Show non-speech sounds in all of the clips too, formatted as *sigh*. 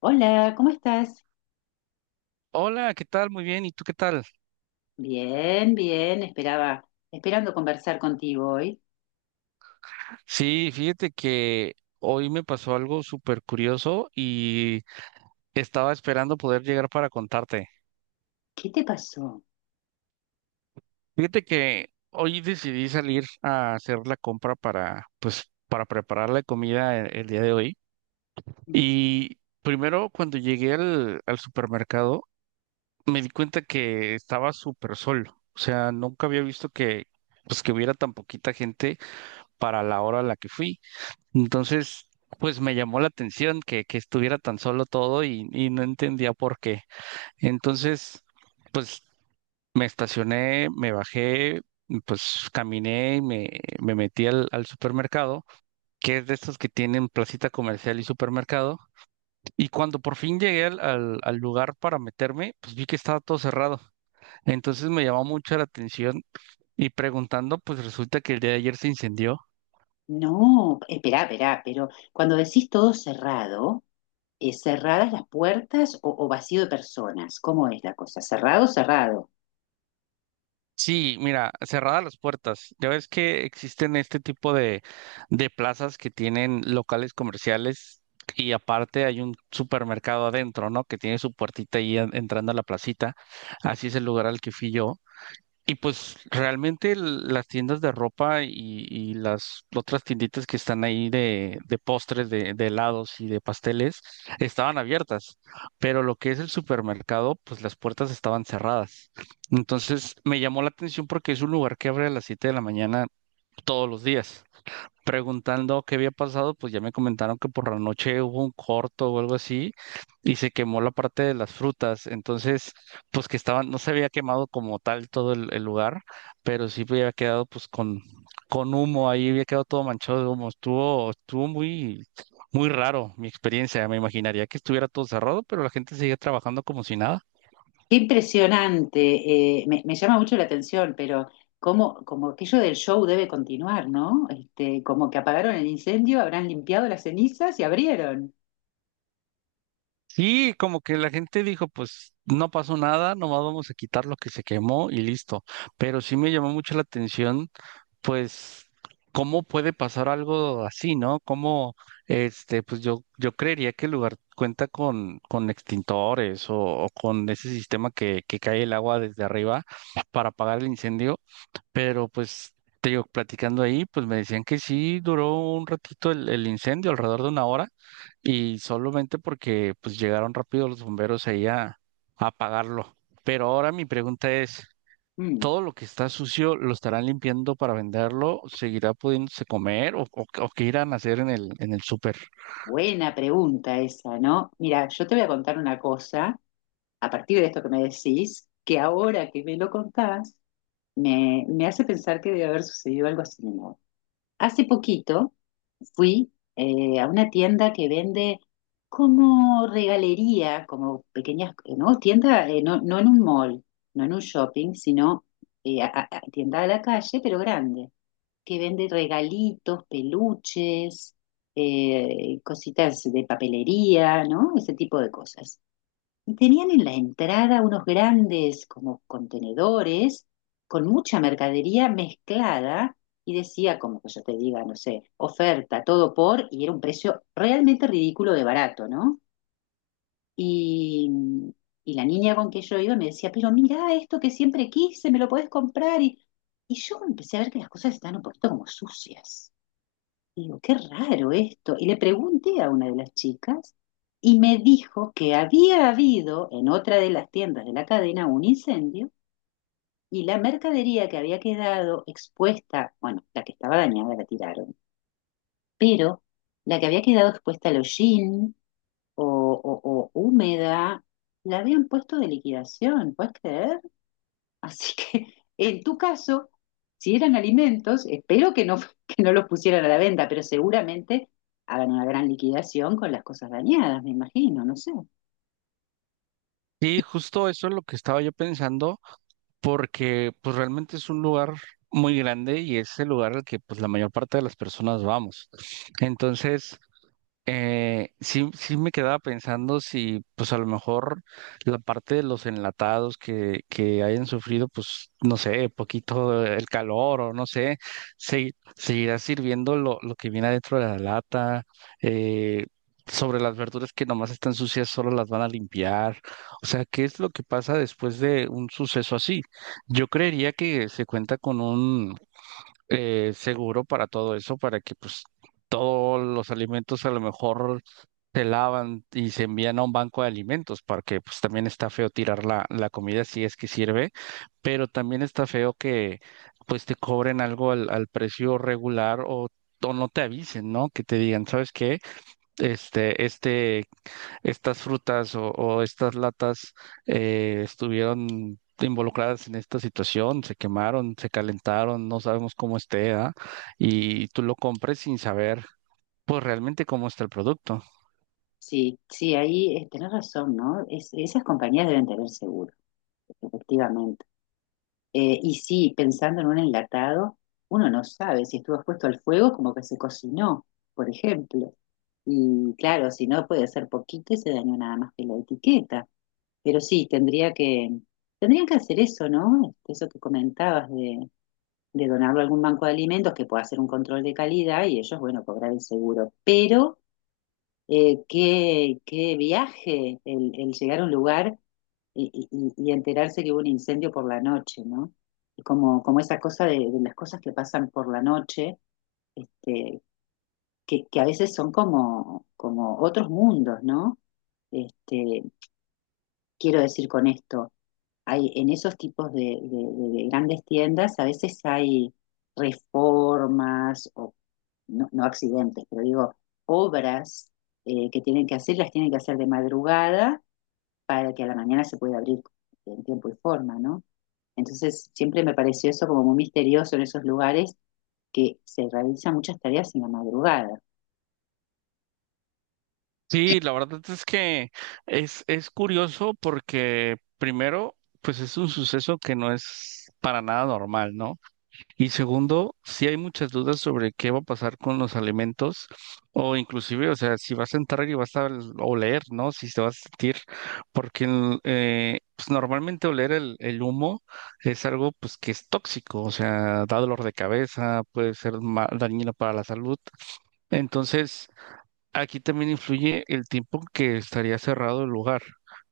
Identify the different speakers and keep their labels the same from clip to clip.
Speaker 1: Hola, ¿cómo estás?
Speaker 2: Hola, ¿qué tal? Muy bien, ¿y tú qué tal?
Speaker 1: Bien, bien, esperando conversar contigo hoy.
Speaker 2: Sí, fíjate que hoy me pasó algo súper curioso y estaba esperando poder llegar para contarte.
Speaker 1: ¿Qué te pasó?
Speaker 2: Fíjate que hoy decidí salir a hacer la compra para, pues, para preparar la comida el día de hoy. Y primero, cuando llegué al supermercado, me di cuenta que estaba súper sol. O sea, nunca había visto que, pues, que hubiera tan poquita gente para la hora a la que fui. Entonces, pues me llamó la atención que estuviera tan solo todo y no entendía por qué. Entonces, pues me estacioné, me bajé, pues caminé y me metí al supermercado, que es de estos que tienen placita comercial y supermercado. Y cuando por fin llegué al lugar para meterme, pues vi que estaba todo cerrado. Entonces me llamó mucho la atención y preguntando, pues resulta que el día de ayer se incendió.
Speaker 1: No, esperá, pero cuando decís todo cerrado, ¿cerradas las puertas o vacío de personas? ¿Cómo es la cosa? ¿Cerrado, cerrado?
Speaker 2: Sí, mira, cerradas las puertas. Ya ves que existen este tipo de plazas que tienen locales comerciales y aparte hay un supermercado adentro, ¿no? Que tiene su puertita ahí entrando a la placita. Así es el lugar al que fui yo. Y pues realmente el- las tiendas de ropa y las otras tienditas que están ahí de postres, de helados y de pasteles estaban abiertas, pero lo que es el supermercado, pues las puertas estaban cerradas. Entonces me llamó la atención porque es un lugar que abre a las 7 de la mañana todos los días preguntando qué había pasado, pues ya me comentaron que por la noche hubo un corto o algo así y se quemó la parte de las frutas, entonces pues que estaban, no se había quemado como tal todo el lugar, pero sí había quedado pues con humo ahí, había quedado todo manchado de humo, estuvo, estuvo muy, muy raro mi experiencia, me imaginaría que estuviera todo cerrado, pero la gente seguía trabajando como si nada.
Speaker 1: Qué impresionante, me llama mucho la atención, pero como aquello del show debe continuar, ¿no? Este, como que apagaron el incendio, habrán limpiado las cenizas y abrieron.
Speaker 2: Sí, como que la gente dijo, pues no pasó nada, nomás vamos a quitar lo que se quemó y listo. Pero sí me llamó mucho la atención pues, ¿cómo puede pasar algo así, no? ¿Cómo, este, pues yo creería que el lugar cuenta con extintores o con ese sistema que cae el agua desde arriba para apagar el incendio, pero pues, te digo, platicando ahí, pues me decían que sí duró un ratito el incendio, alrededor de una hora, y solamente porque pues llegaron rápido los bomberos ahí a apagarlo. Pero ahora mi pregunta es
Speaker 1: Mm.
Speaker 2: todo lo que está sucio lo estarán limpiando para venderlo, ¿seguirá pudiéndose comer o qué irán a hacer en el súper?
Speaker 1: Buena pregunta esa, ¿no? Mira, yo te voy a contar una cosa, a partir de esto que me decís, que ahora que me lo contás, me hace pensar que debe haber sucedido algo así. Hace poquito fui a una tienda que vende como regalería, como pequeñas, ¿no? Tienda, no en un mall, no en un shopping, sino tienda a la calle, pero grande, que vende regalitos, peluches, cositas de papelería, ¿no? Ese tipo de cosas. Y tenían en la entrada unos grandes como contenedores con mucha mercadería mezclada y decía, como que yo te diga, no sé, oferta, todo por, y era un precio realmente ridículo de barato, ¿no? Y, y la niña con que yo iba me decía, pero mira esto que siempre quise, me lo podés comprar. Y yo empecé a ver que las cosas están un poquito como sucias. Y digo, qué raro esto. Y le pregunté a una de las chicas y me dijo que había habido en otra de las tiendas de la cadena un incendio y la mercadería que había quedado expuesta, bueno, la que estaba dañada la tiraron, pero la que había quedado expuesta al hollín o, o húmeda, la habían puesto de liquidación, ¿puedes creer? Así que *laughs* en tu caso, si eran alimentos, espero que no, *laughs* que no los pusieran a la venta, pero seguramente hagan una gran liquidación con las cosas dañadas, me imagino, no sé.
Speaker 2: Sí, justo eso es lo que estaba yo pensando, porque pues realmente es un lugar muy grande y es el lugar al que pues la mayor parte de las personas vamos. Entonces, sí, sí me quedaba pensando si, pues a lo mejor la parte de los enlatados que hayan sufrido, pues no sé, poquito el calor o no sé, seguirá sirviendo lo que viene adentro de la lata, eh, sobre las verduras que nomás están sucias, solo las van a limpiar. O sea, ¿qué es lo que pasa después de un suceso así? Yo creería que se cuenta con un seguro para todo eso, para que pues todos los alimentos a lo mejor se lavan y se envían a un banco de alimentos, para que pues también está feo tirar la comida si es que sirve, pero también está feo que pues te cobren algo al precio regular o no te avisen, ¿no? Que te digan, ¿sabes qué? Este, estas frutas o estas latas estuvieron involucradas en esta situación, se quemaron, se calentaron, no sabemos cómo esté, ¿ah? Y tú lo compres sin saber, pues realmente cómo está el producto.
Speaker 1: Sí, sí, ahí tenés razón, ¿no? Esas compañías deben tener seguro, efectivamente. Y sí, pensando en un enlatado, uno no sabe si estuvo expuesto al fuego como que se cocinó, por ejemplo. Y claro, si no puede ser poquito y se dañó nada más que la etiqueta. Pero sí, tendrían que hacer eso, ¿no? Este, eso que comentabas de donarlo a algún banco de alimentos que pueda hacer un control de calidad y ellos, bueno, cobrar el seguro. Pero qué viaje el llegar a un lugar y enterarse que hubo un incendio por la noche, ¿no? Y como, como esa cosa de las cosas que pasan por la noche, este, que a veces son como, como otros mundos, ¿no? Este, quiero decir con esto, hay en esos tipos de grandes tiendas, a veces hay reformas o no, no accidentes, pero digo, obras que tienen que hacer, las tienen que hacer de madrugada para que a la mañana se pueda abrir en tiempo y forma, ¿no? Entonces, siempre me pareció eso como muy misterioso en esos lugares que se realizan muchas tareas en la madrugada.
Speaker 2: Sí, la verdad es que es curioso porque primero, pues es un suceso que no es para nada normal, ¿no? Y segundo, si hay muchas dudas sobre qué va a pasar con los alimentos o inclusive, o sea, si vas a entrar y vas a oler, ¿no? Si te vas a sentir, porque el, pues normalmente oler el humo es algo pues que es tóxico, o sea, da dolor de cabeza, puede ser dañino para la salud. Entonces, aquí también influye el tiempo que estaría cerrado el lugar,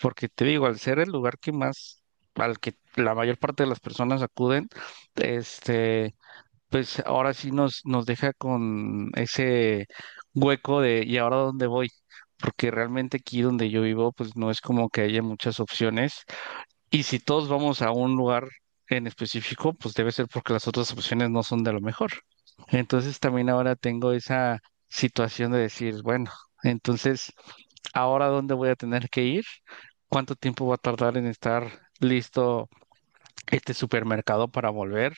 Speaker 2: porque te digo, al ser el lugar que más, al que la mayor parte de las personas acuden, este pues ahora sí nos, nos deja con ese hueco de ¿y ahora dónde voy? Porque realmente aquí donde yo vivo, pues no es como que haya muchas opciones. Y si todos vamos a un lugar en específico, pues debe ser porque las otras opciones no son de lo mejor. Entonces también ahora tengo esa situación de decir, bueno, entonces, ¿ahora dónde voy a tener que ir? ¿Cuánto tiempo va a tardar en estar listo este supermercado para volver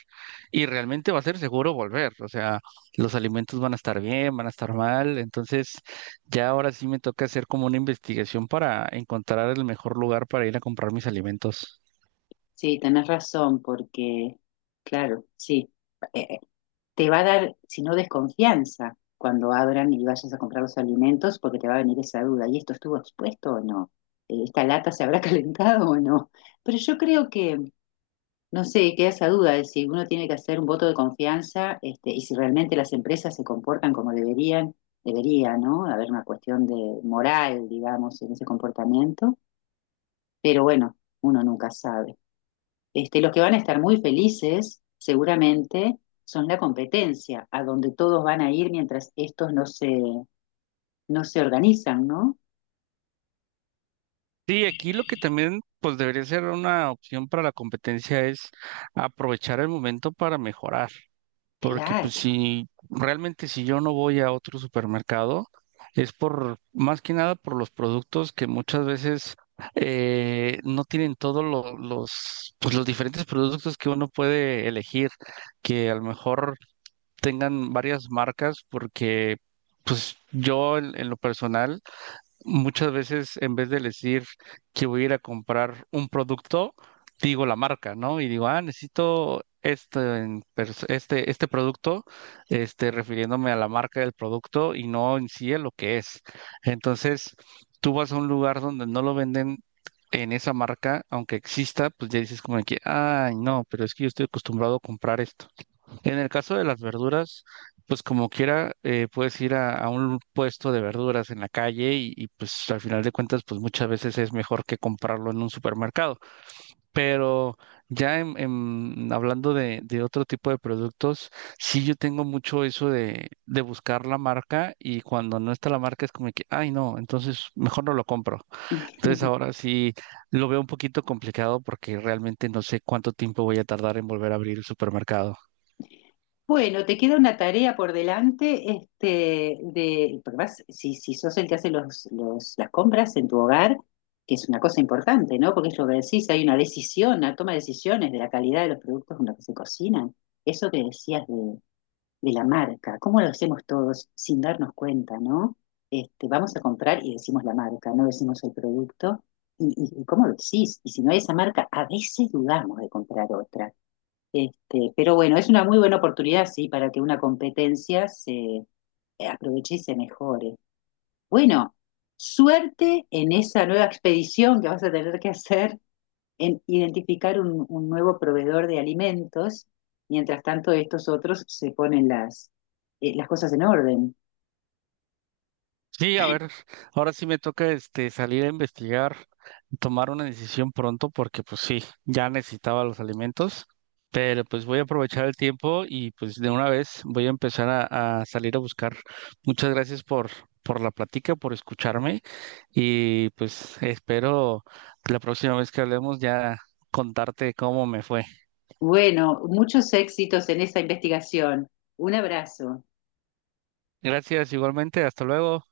Speaker 2: y realmente va a ser seguro volver? O sea, los alimentos van a estar bien, van a estar mal, entonces ya ahora sí me toca hacer como una investigación para encontrar el mejor lugar para ir a comprar mis alimentos.
Speaker 1: Sí, tenés razón, porque, claro, sí, eh, te va a dar, si no desconfianza, cuando abran y vayas a comprar los alimentos, porque te va a venir esa duda, ¿y esto estuvo expuesto o no? ¿Esta lata se habrá *laughs* calentado o no? Pero yo creo no sé, queda esa duda de si uno tiene que hacer un voto de confianza este, y si realmente las empresas se comportan como deberían, debería, ¿no? Haber una cuestión de moral, digamos, en ese comportamiento, pero bueno, uno nunca sabe. Este, los que van a estar muy felices, seguramente, son la competencia, a donde todos van a ir mientras estos no se organizan, ¿no?
Speaker 2: Sí, aquí lo que también pues debería ser una opción para la competencia es aprovechar el momento para mejorar. Porque pues
Speaker 1: Claro.
Speaker 2: si realmente si yo no voy a otro supermercado, es por más que nada por los productos que muchas veces no tienen todos pues, los diferentes productos que uno puede elegir, que a lo mejor tengan varias marcas, porque pues yo en lo personal, muchas veces, en vez de decir que voy a ir a comprar un producto, digo la marca, ¿no? Y digo, ah, necesito este, este, este producto, este, refiriéndome a la marca del producto y no en sí a lo que es. Entonces, tú vas a un lugar donde no lo venden en esa marca, aunque exista, pues ya dices como que, ay, no, pero es que yo estoy acostumbrado a comprar esto. En el caso de las verduras, pues como quiera, puedes ir a un puesto de verduras en la calle pues al final de cuentas, pues muchas veces es mejor que comprarlo en un supermercado. Pero ya hablando de otro tipo de productos, sí yo tengo mucho eso de buscar la marca y cuando no está la marca es como que, ay no, entonces mejor no lo compro. Entonces
Speaker 1: *laughs*
Speaker 2: ahora sí lo veo un poquito complicado porque realmente no sé cuánto tiempo voy a tardar en volver a abrir el supermercado.
Speaker 1: Bueno, te queda una tarea por delante, este, de, porque si sos el que hace las compras en tu hogar, que es una cosa importante, ¿no? Porque es lo que decís, hay una decisión, una toma de decisiones de la calidad de los productos con los que se cocinan. Eso que decías de la marca. ¿Cómo lo hacemos todos sin darnos cuenta, no? Este, vamos a comprar y decimos la marca, no decimos el producto. Y cómo lo decís? Y si no hay esa marca, a veces dudamos de comprar otra. Este, pero bueno, es una muy buena oportunidad, sí, para que una competencia se aproveche y se mejore. Bueno, suerte en esa nueva expedición que vas a tener que hacer en identificar un nuevo proveedor de alimentos, mientras tanto estos otros se ponen las cosas en orden.
Speaker 2: Sí, a ver, ahora sí me toca este salir a investigar, tomar una decisión pronto porque pues sí, ya necesitaba los alimentos, pero pues voy a aprovechar el tiempo y pues de una vez voy a empezar a salir a buscar. Muchas gracias por la plática, por escucharme y pues espero que la próxima vez que hablemos ya contarte cómo me fue.
Speaker 1: Bueno, muchos éxitos en esa investigación. Un abrazo.
Speaker 2: Gracias igualmente, hasta luego.